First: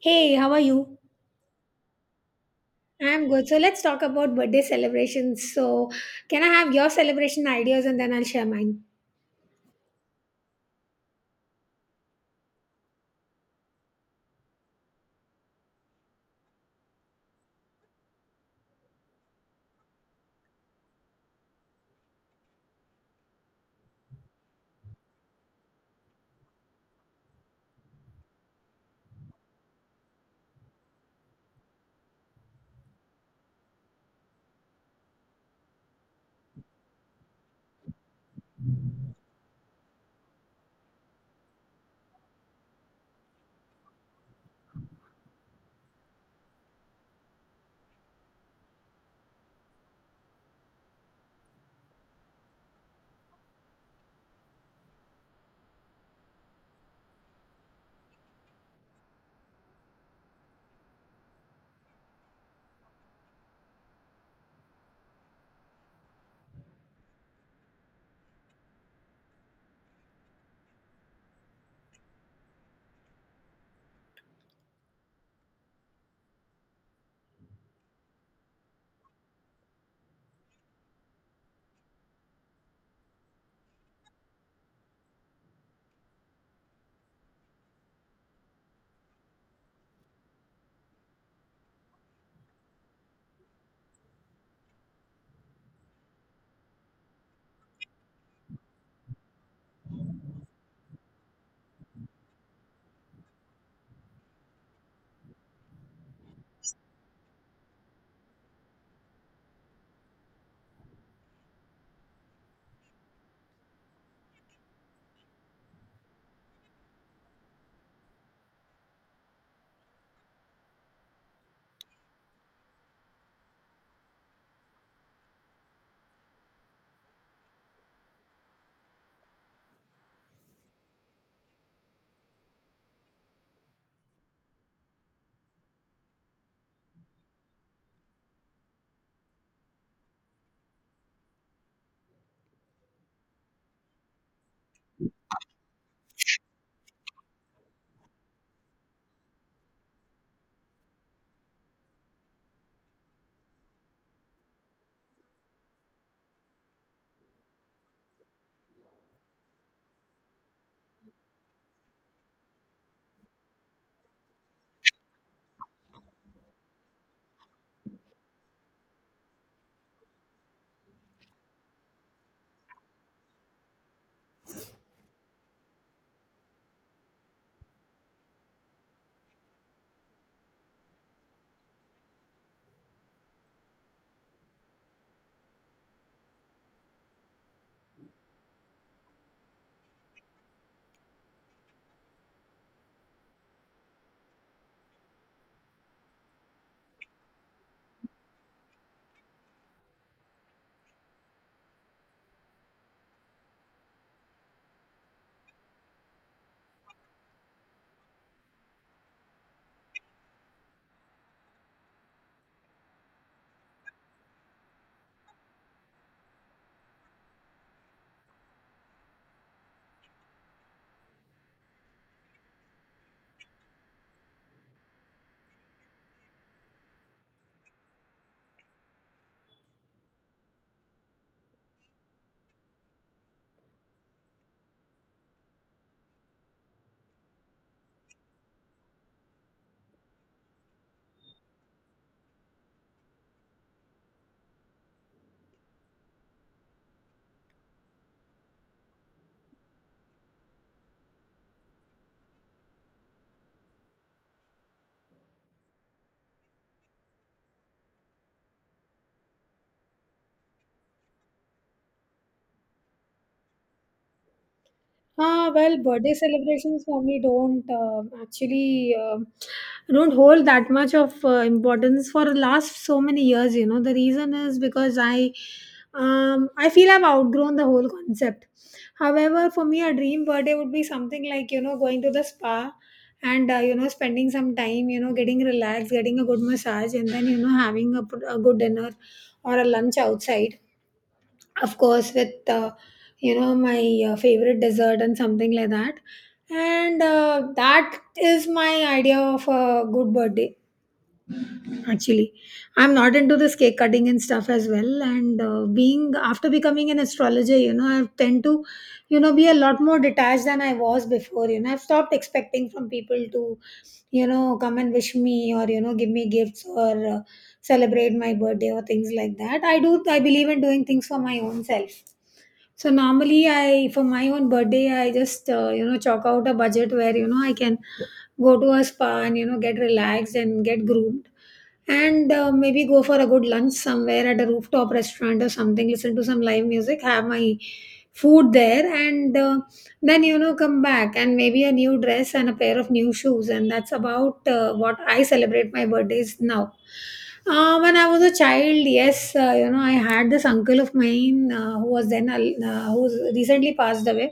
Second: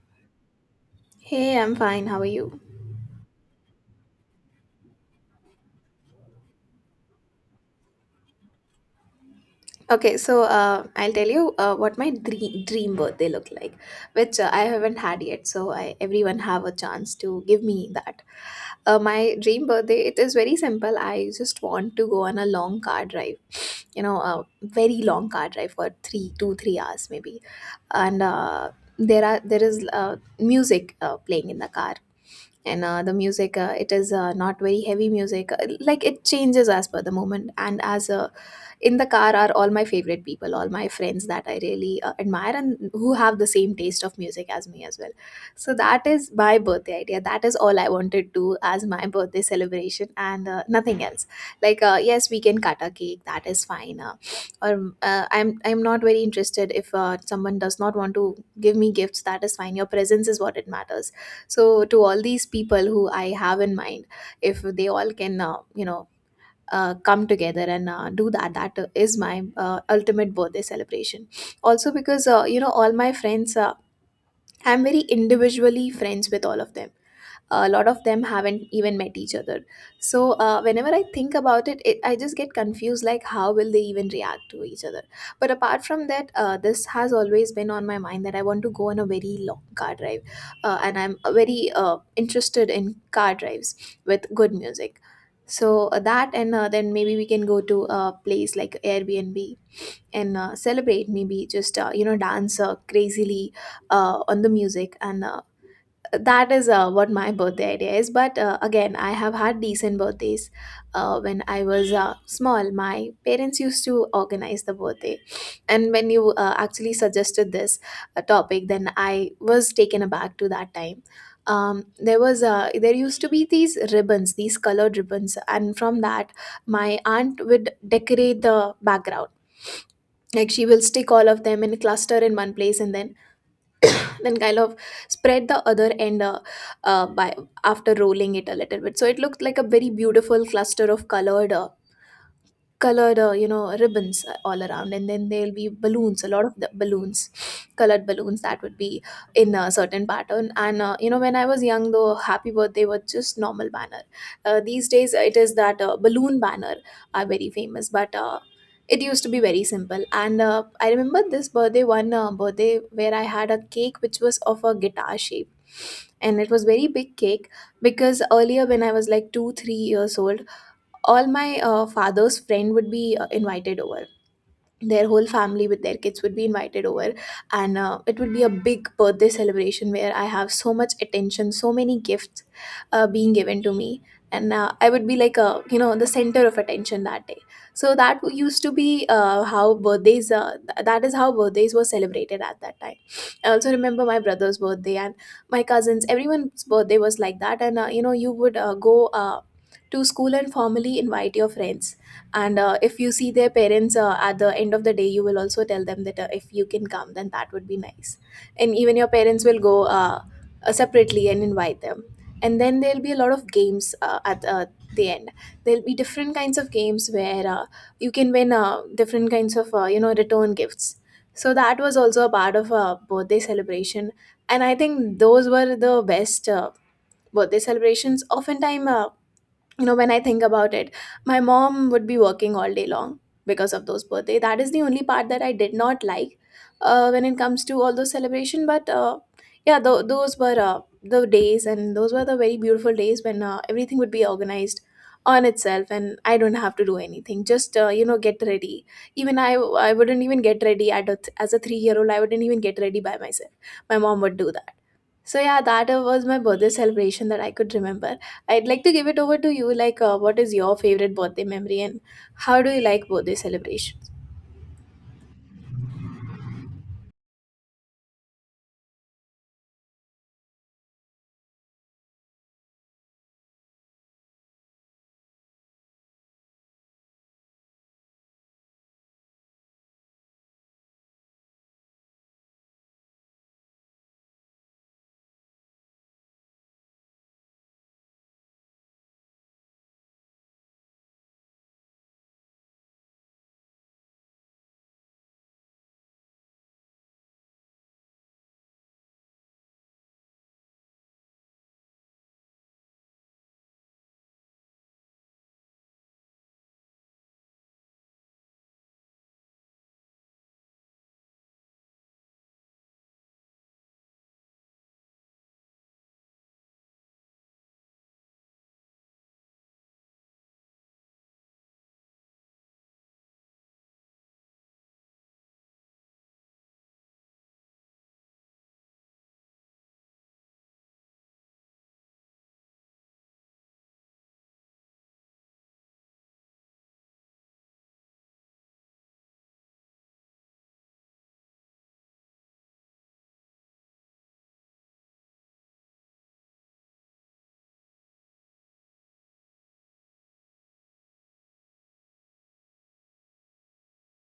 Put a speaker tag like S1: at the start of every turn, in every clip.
S1: Hey, how are you?
S2: Hey, I'm fine. How are you?
S1: I'm good. So let's talk about birthday celebrations. So, can I have your celebration ideas and then I'll share mine?
S2: Okay, so I'll tell you what my dream birthday look like, which I haven't had yet. So I everyone have a chance to give me that. My dream birthday it is very simple. I just want to go on a long car drive, you know, a very long car drive for three, two, 3 hours maybe, and there is music playing in the car, and the music it is not very heavy music. Like, it changes as per the moment, and as in the car are all my favorite people, all my friends that I really admire and who have the same taste of music as me as well. So that is my birthday idea, that is all I wanted to as my birthday celebration, and nothing else. Like, yes, we can cut a cake, that is fine. Or I'm not very interested. If someone does not want to give me gifts, that is fine, your presence is what it matters. So to all these people who I have in mind, if they all can, come together and do that, that is my ultimate birthday celebration. Also because, you know, all my friends, I'm very individually friends with all of them. A lot of them haven't even met each other. So whenever I think about it, I just get confused like how will they even react to each other. But apart from that, this has always been on my mind that I want to go on a very long car drive, and I'm very interested in car drives with good music. So that, and then maybe we can go to a place like Airbnb and celebrate, maybe just, you know, dance crazily on the music, and that is what my birthday idea is. But again, I have had decent birthdays. When I was small, my parents used to organize the birthday. And when you actually suggested this topic, then I was taken aback to that time. There was, there used to be these ribbons, these colored ribbons, and from that my aunt would decorate the background. Like, she will stick all of them in a cluster in one place and then kind of spread the other end, by, after rolling it a little bit, so it looked like a very beautiful cluster of colored colored, you know, ribbons all around. And then there'll be balloons, a lot of the balloons, colored balloons, that would be in a certain pattern. And you know, when I was young, the happy birthday was just normal banner. These days it is that balloon banner are very famous. But it used to be very simple. And I remember this birthday, one birthday where I had a cake which was of a guitar shape, and it was very big cake. Because earlier when I was like 2 3 years old, all my father's friend would be invited over, their whole family with their kids would be invited over. And it would be a big birthday celebration where I have so much attention, so many gifts being given to me. And I would be like a, you know, the center of attention that day. So that used to be how birthdays that is how birthdays were celebrated at that time. I also remember my brother's birthday, and my cousins, everyone's birthday was like that. And you know, you would go to school and formally invite your friends. And if you see their parents at the end of the day, you will also tell them that if you can come then that would be nice. And even your parents will go, separately, and invite them. And then there'll be a lot of games at the end. There'll be different kinds of games where you can win different kinds of, you know, return gifts. So that was also a part of a birthday celebration. And I think those were the best birthday celebrations. Oftentimes, you know, when I think about it, my mom would be working all day long because of those birthday. That is the only part that I did not like, when it comes to all those celebration. But yeah, those were the days, and those were the very beautiful days when everything would be organized on itself, and I don't have to do anything, just, you know, get ready. Even I wouldn't even get ready at as a 3-year old, I wouldn't even get ready by myself, my mom would do that. So yeah, that was my birthday celebration that I could remember. I'd like to give it over to you. Like, what is your favorite birthday memory, and how do you like birthday celebrations?
S1: Ah, well, birthday celebrations normally don't actually don't hold that much of importance for the last so many years. You know, the reason is because I feel I've outgrown the whole concept. However, for me, a dream birthday would be something like, you know, going to the spa and, you know, spending some time, you know, getting relaxed, getting a good massage, and then, you know, having a, a good dinner or a lunch outside, of course with, you know, my favorite dessert and something like that. And that is my idea of a good birthday, actually. I'm not into this cake cutting and stuff as well, and being after becoming an astrologer, you know, I tend to, you know, be a lot more detached than I was before. You know, I've stopped expecting from people to, you know, come and wish me, or, you know, give me gifts, or celebrate my birthday or things like that. I believe in doing things for my own self. So normally, I, for my own birthday, I just, you know, chalk out a budget where, you know, I can go to a spa and, you know, get relaxed and get groomed. And maybe go for a good lunch somewhere at a rooftop restaurant or something, listen to some live music, have my food there, and then, you know, come back, and maybe a new dress and a pair of new shoes, and that's about what I celebrate my birthdays now. When I was a child, yes, you know, I had this uncle of mine, who was then who's recently passed away.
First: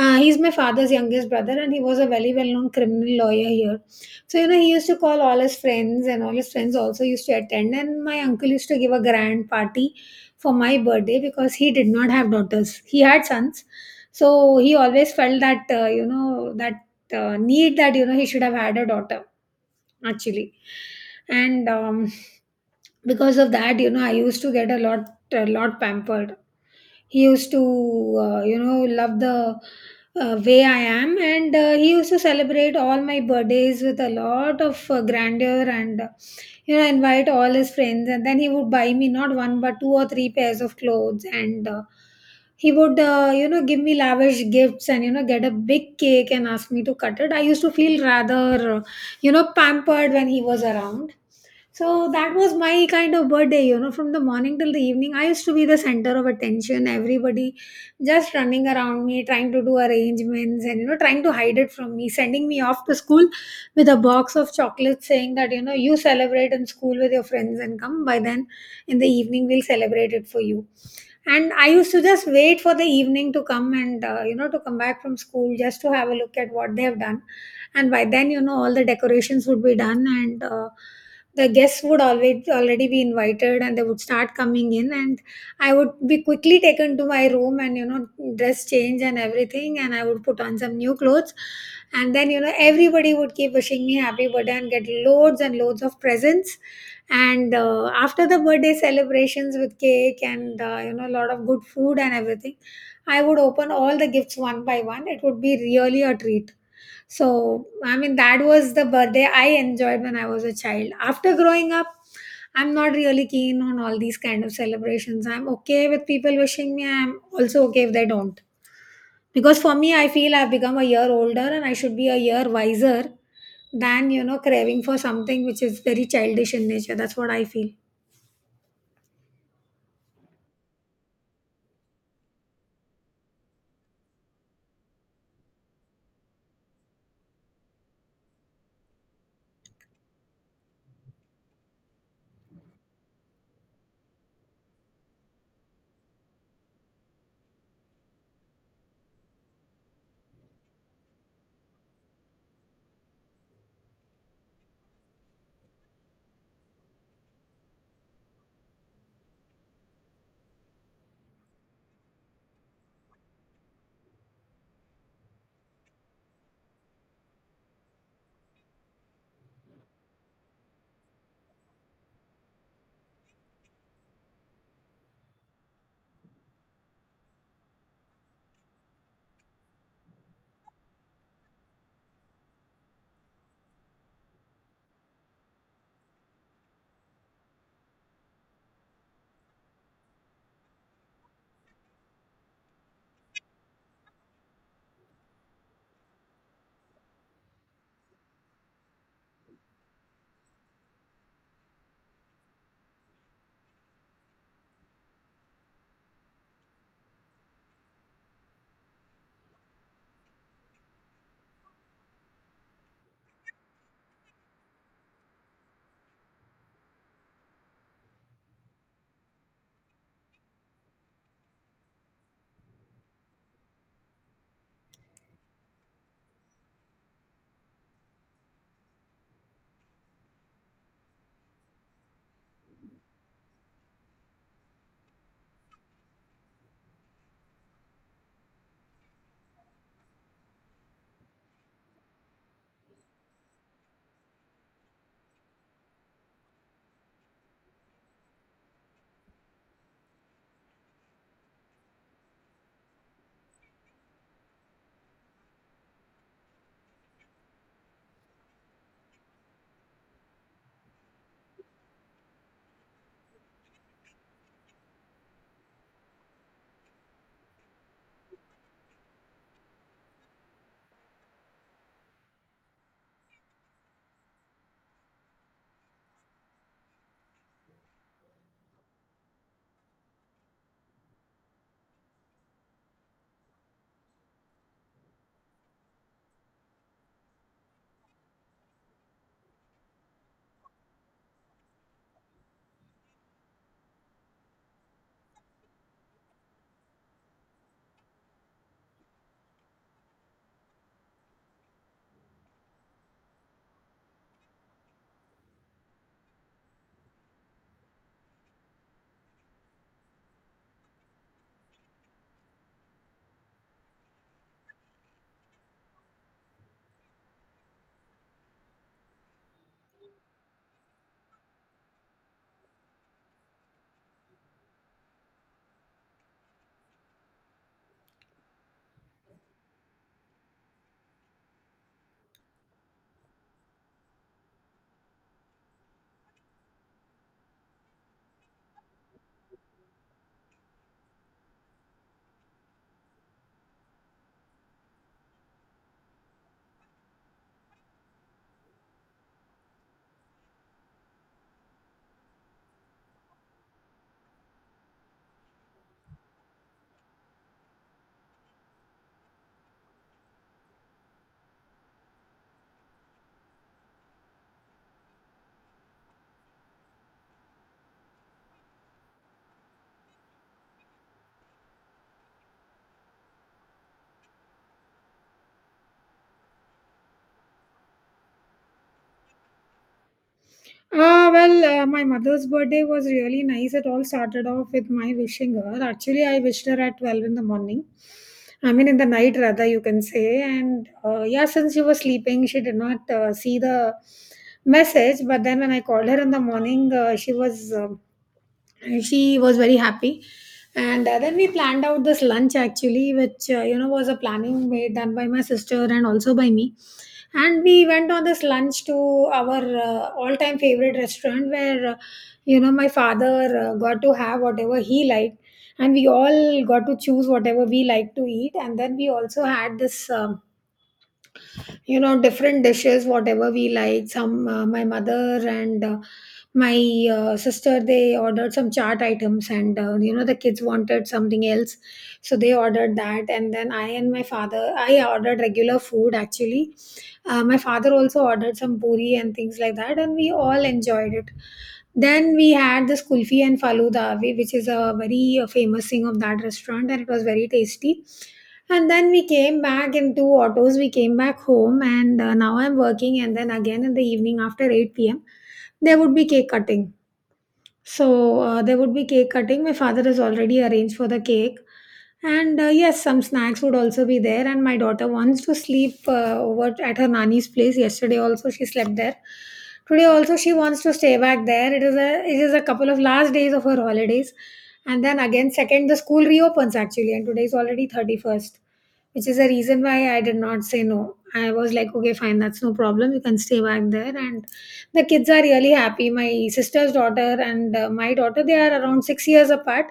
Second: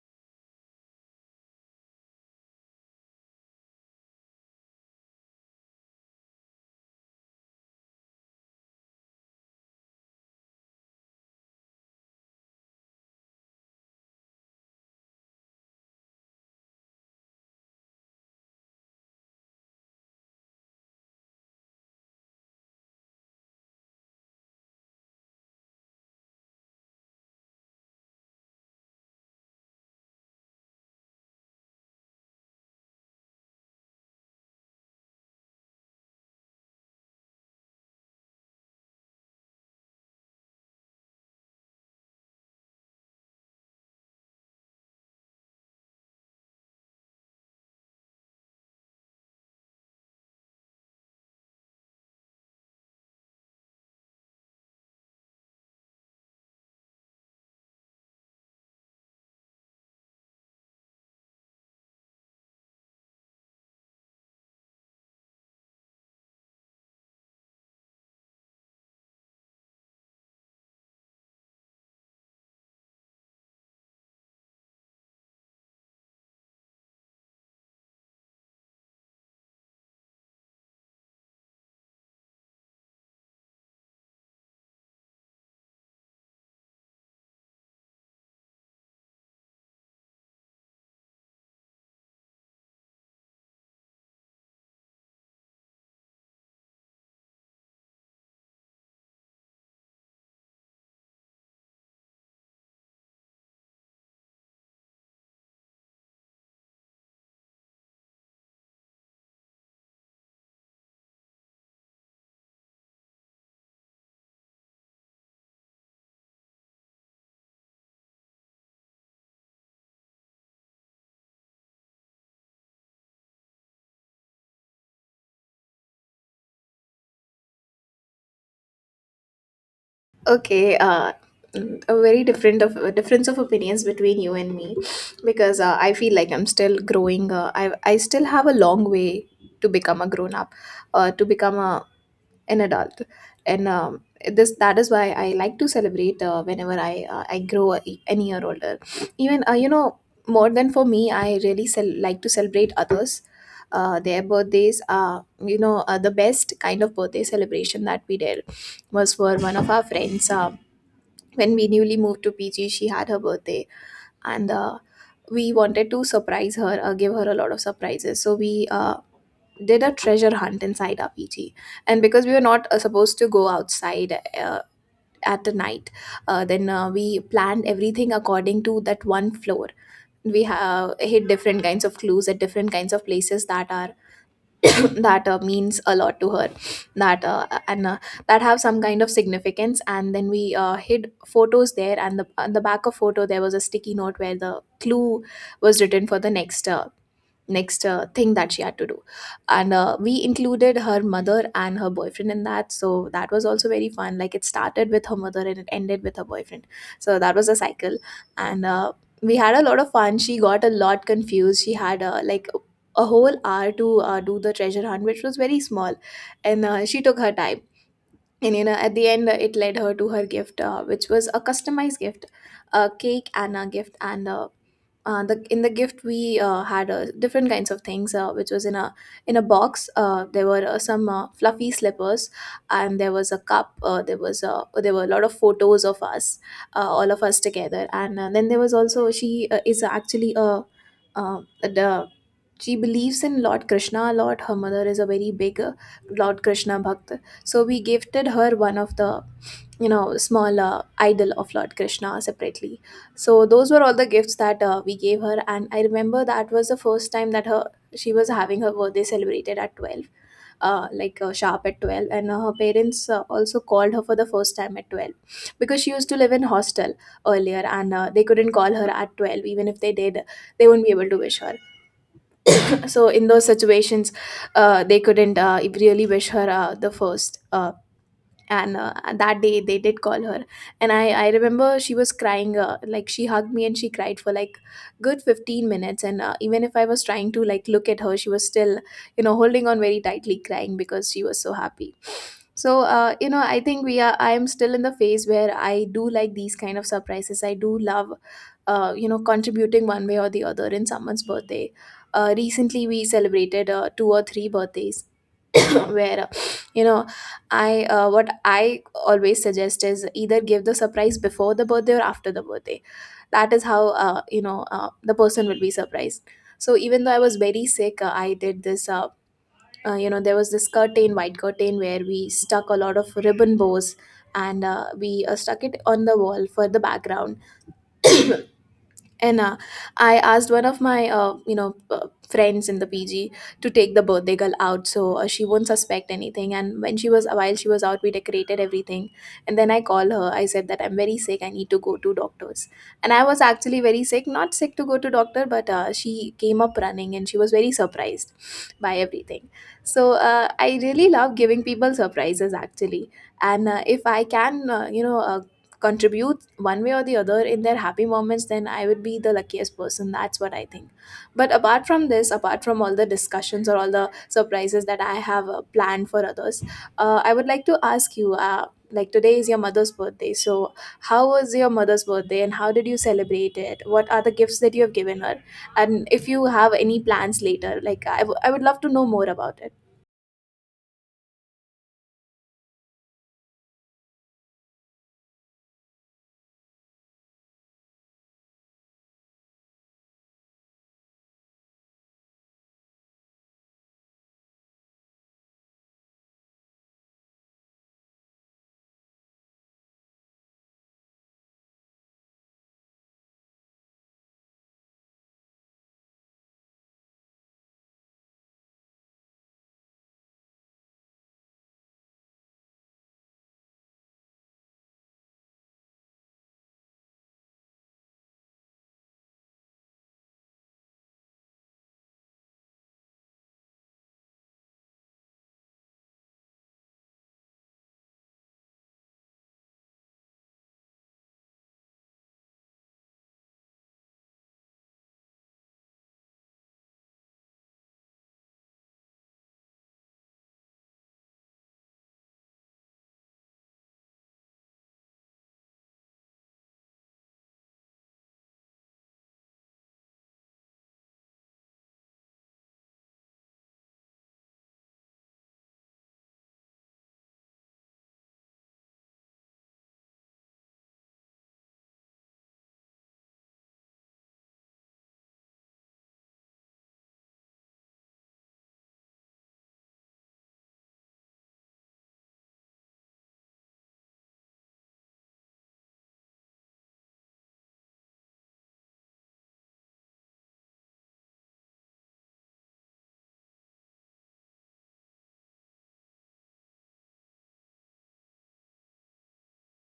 S1: He's my father's youngest brother and he was a very well known criminal lawyer here. So, you know, he used to call all his friends, and all his friends also used to attend. And my uncle used to give a grand party for my birthday because he did not have daughters. He had sons. So, he always felt that, you know, that need that, you know, he should have had a daughter, actually. And, because of that, you know, I used to get a lot pampered. He used to, you know, love the way I am, and he used to celebrate all my birthdays with a lot of grandeur, and you know, invite all his friends, and then he would buy me not one but two or three pairs of clothes, and he would, you know, give me lavish gifts, and, you know, get a big cake and ask me to cut it. I used to feel rather you know, pampered when he was around. So that was my kind of birthday, you know, from the morning till the evening. I used to be the center of attention, everybody just running around me, trying to do arrangements and, you know, trying to hide it from me, sending me off to school with a box of chocolates saying that, you know, you celebrate in school with your friends and come by, then in the evening, we'll celebrate it for you. And I used to just wait for the evening to come and, you know, to come back from school just to have a look at what they have done, and by then, you know, all the decorations would be done, and the guests would always already be invited and they would start coming in, and I would be quickly taken to my room, and, you know, dress change and everything, and I would put on some new clothes. And then, you know, everybody would keep wishing me happy birthday and get loads and loads of presents. And after the birthday celebrations with cake and, you know, a lot of good food and everything, I would open all the gifts one by one. It would be really a treat. So, I mean, that was the birthday I enjoyed when I was a child. After growing up, I'm not really keen on all these kind of celebrations. I'm okay with people wishing me, I'm also okay if they don't. Because for me, I feel I've become a year older and I should be a year wiser than, you know, craving for something which is very childish in nature. That's what I feel.
S2: Okay, a very different of a difference of opinions between you and me, because I feel like I'm still growing. I still have a long way to become a grown up, to become a, an adult. And this that is why I like to celebrate whenever I grow a, an year older. Even you know, more than for me, I really like to celebrate others, their birthdays are, you know, the best kind of birthday celebration that we did was for one of our friends. When we newly moved to PG, she had her birthday. And we wanted to surprise her, give her a lot of surprises. So we did a treasure hunt inside RPG. And because we were not supposed to go outside at the night, then we planned everything according to that one floor. We have hit different kinds of clues at different kinds of places that are that means a lot to her, that uh, and uh, that have some kind of significance. And then we hid photos there, and the on the back of photo there was a sticky note where the clue was written for the next thing that she had to do. And we included her mother and her boyfriend in that. So that was also very fun, like it started with her mother and it ended with her boyfriend. So that was a cycle. And we had a lot of fun, she got a lot confused. She had like a whole hour to do the treasure hunt, which was very small. And she took her time. And you know, at the end, it led her to her gift, which was a customized gift, a cake and a gift. And the, in the gift we had different kinds of things which was in a, in a box. There were some fluffy slippers, and there was a cup. Uh, there was a there were a lot of photos of us, all of us together. And then there was also, she is actually a, the she believes in Lord Krishna a lot. Her mother is a very big Lord Krishna bhakt. So we gifted her one of the small idol of Lord Krishna separately. So those were all the gifts that we gave her. And I remember that was the first time that her she was having her birthday celebrated at 12, sharp at 12, and her parents also called her for the first time at 12, because she used to live in hostel earlier, and they couldn't call her at 12. Even if they did, they wouldn't be able to wish her. So in those situations, they couldn't really wish her the first and that day they did call her. And I remember she was crying, like she hugged me and she cried for like good 15 minutes. And even if I was trying to like look at her, she was still holding on very tightly, crying because she was so happy. So I think we are I am still in the phase where I do like these kind of surprises. I do love contributing one way or the other in someone's birthday. Recently we celebrated two or three birthdays where you know I what I always suggest is either give the surprise before the birthday or after the birthday. That is how the person will be surprised. So even though I was very sick, I did this. There was this curtain, white curtain, where we stuck a lot of ribbon bows, and we stuck it on the wall for the background. And I asked one of my, friends in the PG to take the birthday girl out, so she won't suspect anything. And when she was while she was out, we decorated everything. And then I called her. I said that I'm very sick. I need to go to doctors. And I was actually very sick, not sick to go to doctor, but she came up running, and she was very surprised by everything. So I really love giving people surprises, actually. And if I can, contribute one way or the other in their happy moments, then I would be the luckiest person. That's what I think. But apart from this, apart from all the discussions or all the surprises that I have planned for others, I would like to ask you, like today is your mother's birthday. So how was your mother's birthday, and how did you celebrate it? What are the gifts that you have given her, and if you have any plans later, like I would love to know more about it.
S1: Ah, well, my mother's birthday was really nice. It all started off with my wishing her. Actually, I wished her at 12 in the morning. I mean, in the night, rather, you can say. And yeah, since she was sleeping, she did not see the message. But then when I called her in the morning, she was. And she was very happy. And then we planned out this lunch, actually, which, you know, was a planning made done by my sister and also by me. And we went on this lunch to our, all time favorite restaurant, where you know, my father got to have whatever he liked, and we all got to choose whatever we liked to eat. And then we also had this, you know, different dishes, whatever we like. Some, my mother and my sister, they ordered some chart items, and, you know, the kids wanted something else, so they ordered that. And then I and my father, I ordered regular food, actually. My father also ordered some puri and things like that, and we all enjoyed it. Then we had this kulfi and faluda, which is a very famous thing of that restaurant, and it was very tasty. And then we came back in two autos. We came back home, and now I'm working. And then again in the evening after 8 p.m., there would be cake cutting. So there would be cake cutting. My father has already arranged for the cake. And yes, some snacks would also be there. And my daughter wants to sleep over at her nanny's place. Yesterday also she slept there. Today also she wants to stay back there. It is a couple of last days of her holidays, and then again second the school reopens, actually, and today is already 31st, which is the reason why I did not say no. I was like, okay, fine, that's no problem. You can stay back there. And the kids are really happy. My sister's daughter and my daughter, they are around 6 years apart,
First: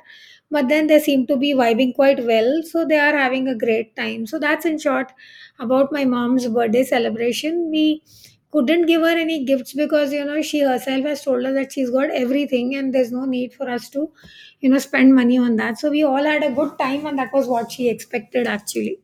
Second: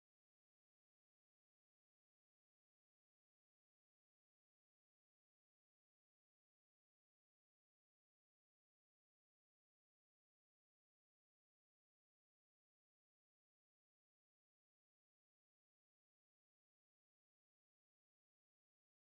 S1: but then they seem to be vibing quite well. So they are having a great time. So that's in short about my mom's birthday celebration. We couldn't give her any gifts because, you know, she herself has told us that she's got everything and there's no need for us to, you know, spend money on that. So we all had a good time, and that was what she expected, actually.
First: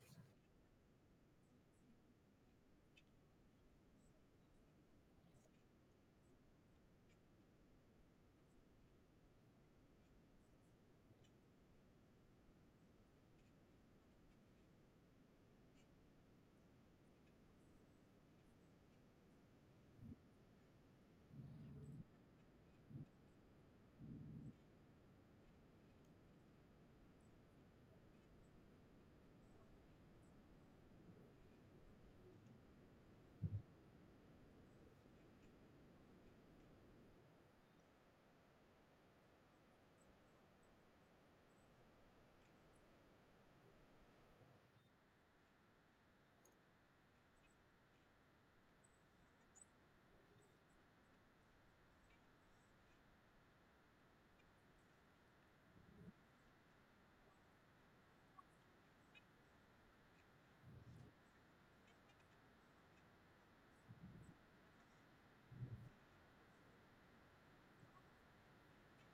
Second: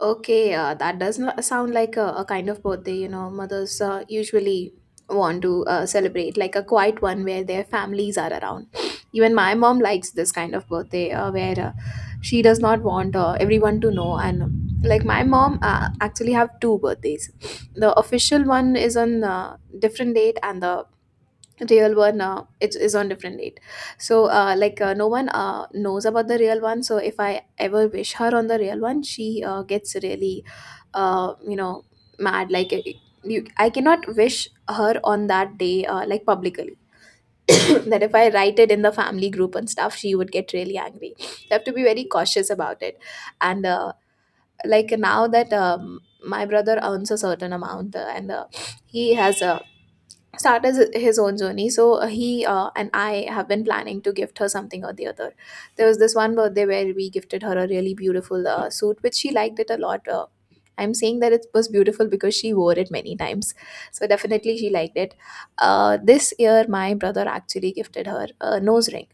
S2: Okay, that does not sound like a kind of birthday, you know, mothers usually want to celebrate, like a quiet one where their families are around. Even my mom likes this kind of birthday, where she does not want everyone to know. And like my mom actually have two birthdays. The official one is on different date, and the real one, it is on different date. So no one knows about the real one. So if I ever wish her on the real one, she gets really uh, you know mad. I cannot wish her on that day, like publicly. That if I write it in the family group and stuff, she would get really angry. You have to be very cautious about it. And like now that my brother earns a certain amount, and he has a his own journey. So he and I have been planning to gift her something or the other. There was this one birthday where we gifted her a really beautiful suit, which she liked it a lot. I'm saying that it was beautiful because she wore it many times, so definitely she liked it. This year my brother actually gifted her a nose ring,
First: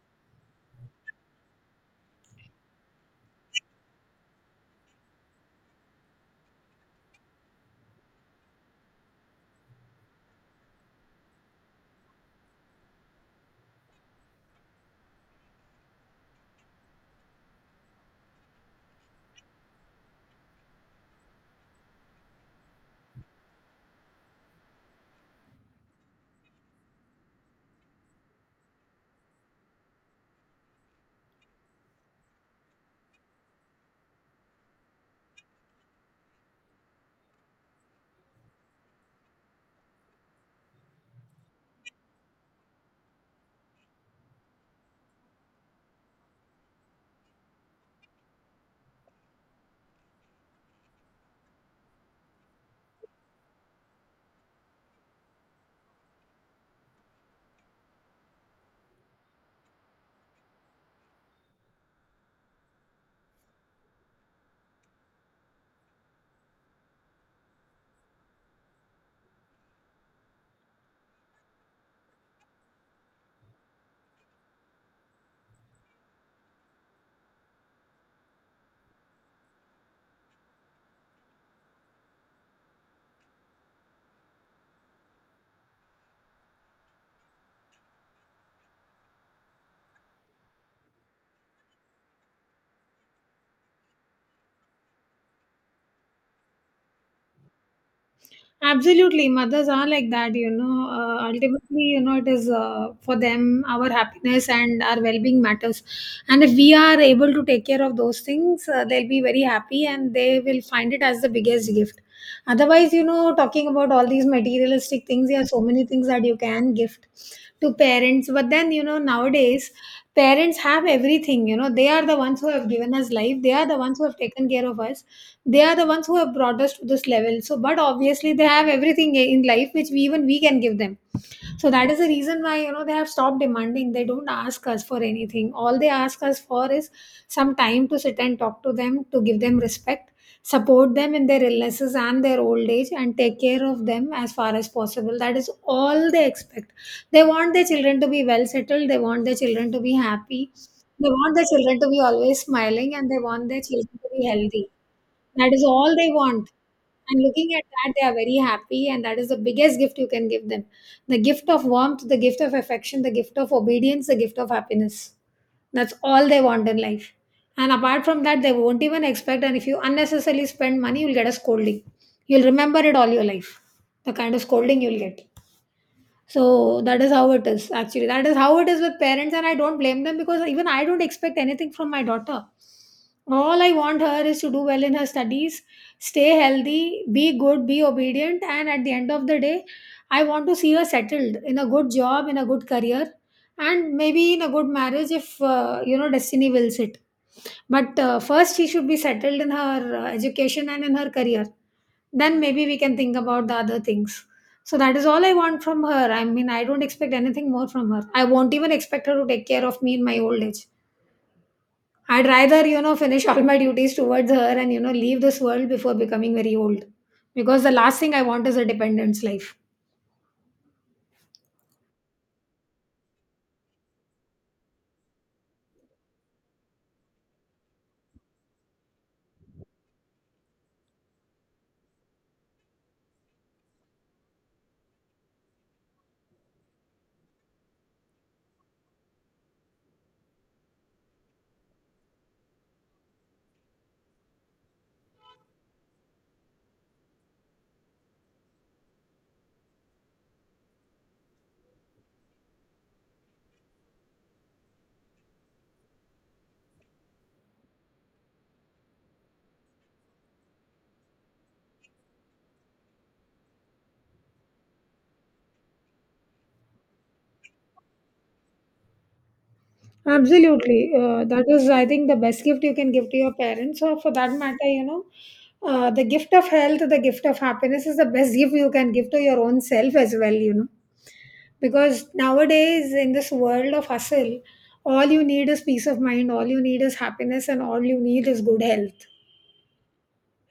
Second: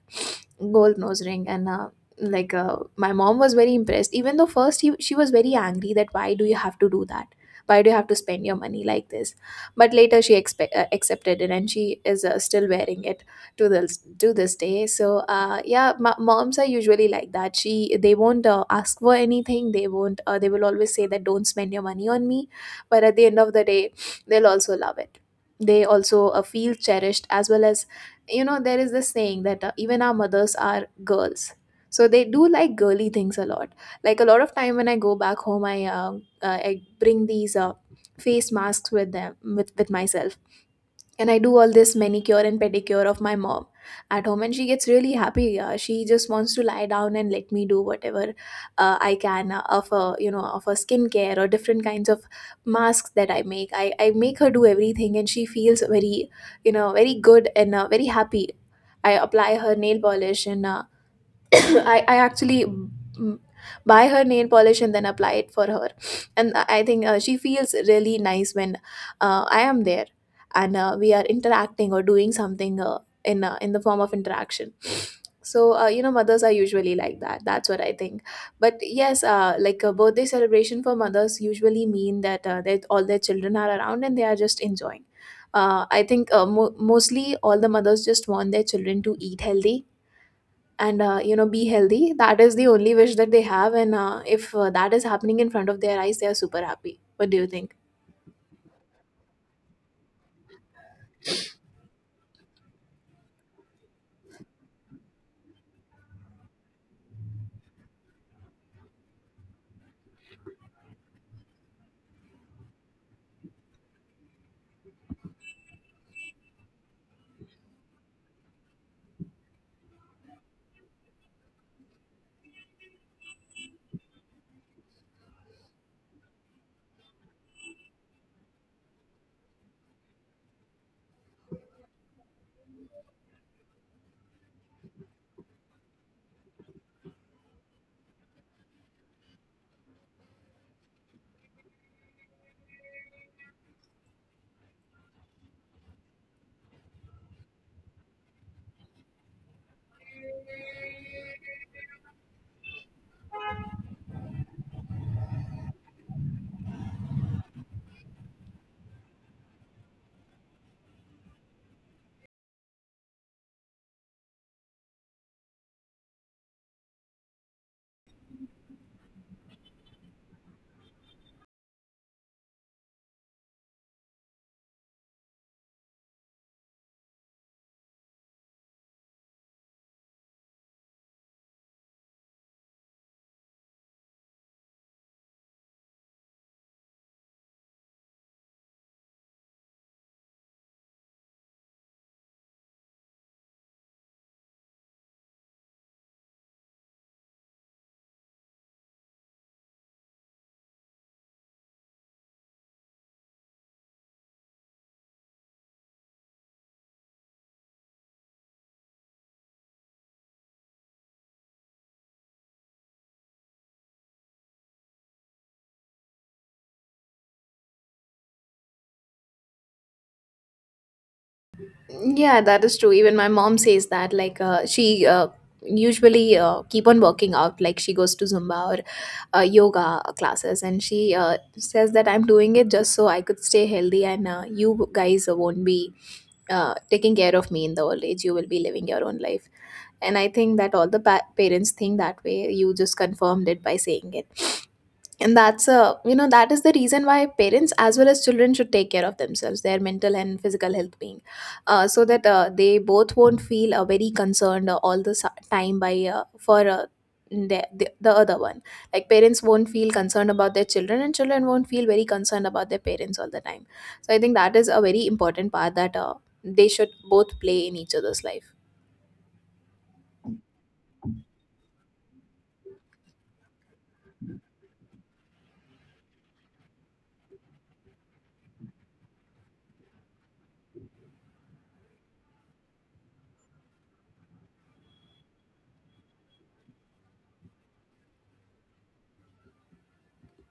S2: gold nose ring. And my mom was very impressed, even though first she was very angry that why do you have to do that, why do you have to spend your money like this. But later she accepted it, and she is still wearing it to this day. So yeah, moms are usually like that. She They won't ask for anything. They won't they will always say that don't spend your money on me. But at the end of the day, they'll also love it. They also feel cherished, as well as, you know, there is this saying that even our mothers are girls, so they do like girly things a lot. Like a lot of time when I go back home, I bring these face masks with myself. And I do all this manicure and pedicure of my mom at home, and she gets really happy. Yeah, she just wants to lie down and let me do whatever I can, of a you know of a skincare or different kinds of masks that I make. I make her do everything, and she feels very, you know, very good, and very happy. I apply her nail polish, and I actually buy her nail polish and then apply it for her. And I think she feels really nice when I am there, and we are interacting or doing something in the form of interaction. So mothers are usually like that. That's what I think. But yes, like a birthday celebration for mothers usually mean that that all their children are around and they are just enjoying. I think mostly all the mothers just want their children to eat healthy, and be healthy. That is the only wish that they have. And if that is happening in front of their eyes, they are super happy. What do you think?
S1: Absolutely, mothers are like that, you know. Ultimately, you know, it is, for them, our happiness and our well-being matters. And if we are able to take care of those things, they'll be very happy and they will find it as the biggest gift. Otherwise, you know, talking about all these materialistic things, there are so many things that you can gift to parents. But then, you know, nowadays parents have everything. You know, they are the ones who have given us life. They are the ones who have taken care of us, they are the ones who have brought us to this level. So but obviously they have everything in life which we, even we, can give them. So that is the reason why, you know, they have stopped demanding. They don't ask us for anything. All they ask us for is some time to sit and talk to them, to give them respect, support them in their illnesses and their old age, and take care of them as far as possible. That is all they expect. They want their children to be well settled, they want their children to be happy, they want their children to be always smiling, and they want their children to be healthy. That is all they want. And looking at that, they are very happy, and that is the biggest gift you can give them, the gift of warmth, the gift of affection, the gift of obedience, the gift of happiness. That's all they want in life. And apart from that, they won't even expect. And if you unnecessarily spend money, you'll get a scolding. You'll remember it all your life, the kind of scolding you'll get. So that is how it is, actually. That is how it is with parents, and I don't blame them because even I don't expect anything from my daughter. All I want her is to do well in her studies, stay healthy, be good, be obedient, and at the end of the day, I want to see her settled in a good job, in a good career, and maybe in a good marriage if, you know, destiny wills it. But first, she should be settled in her education and in her career. Then maybe we can think about the other things. So that is all I want from her. I mean, I don't expect anything more from her. I won't even expect her to take care of me in my old age. I'd rather, you know, finish all my duties towards her and, you know, leave this world before becoming very old. Because the last thing I want is a dependence life.
S2: Yeah, that is true. Even my mom says that, like she usually keep on working out, like she goes to Zumba or yoga classes. And she says that I'm doing it just so I could stay healthy, and you guys won't be taking care of me in the old age. You will be living your own life. And I think that all the parents think that way. You just confirmed it by saying it. And that's a, you know, that is the reason why parents as well as children should take care of themselves, their mental and physical health being, so that they both won't feel very concerned all the time by for the other one. Like parents won't feel concerned about their children, and children won't feel very concerned about their parents all the time. So I think that is a very important part that they should both play in each other's life.
S1: Absolutely. That is, I think, the best gift you can give to your parents, or for that matter, you know, the gift of health, the gift of happiness is the best gift you can give to your own self as well, you know. Because nowadays, in this world of hustle, all you need is peace of mind, all you need is happiness, and all you need is good health.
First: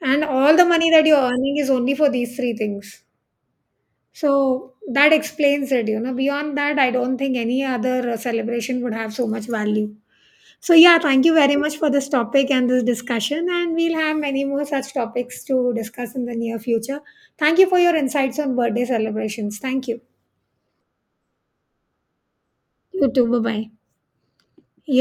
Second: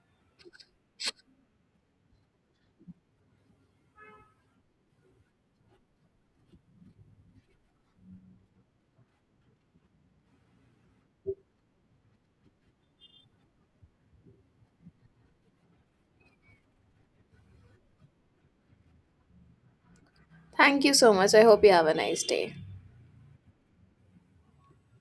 S1: And all the money that you're earning is only for these three things. So that explains it, you know. Beyond that, I don't think any other celebration would have so much value. So, yeah, thank you very much for this topic and this discussion. And we'll have many more such topics to discuss in the near future. Thank you for your insights on birthday celebrations. Thank you.
S2: Thank you so much. I hope you have a nice day.
S1: You too. Bye bye. You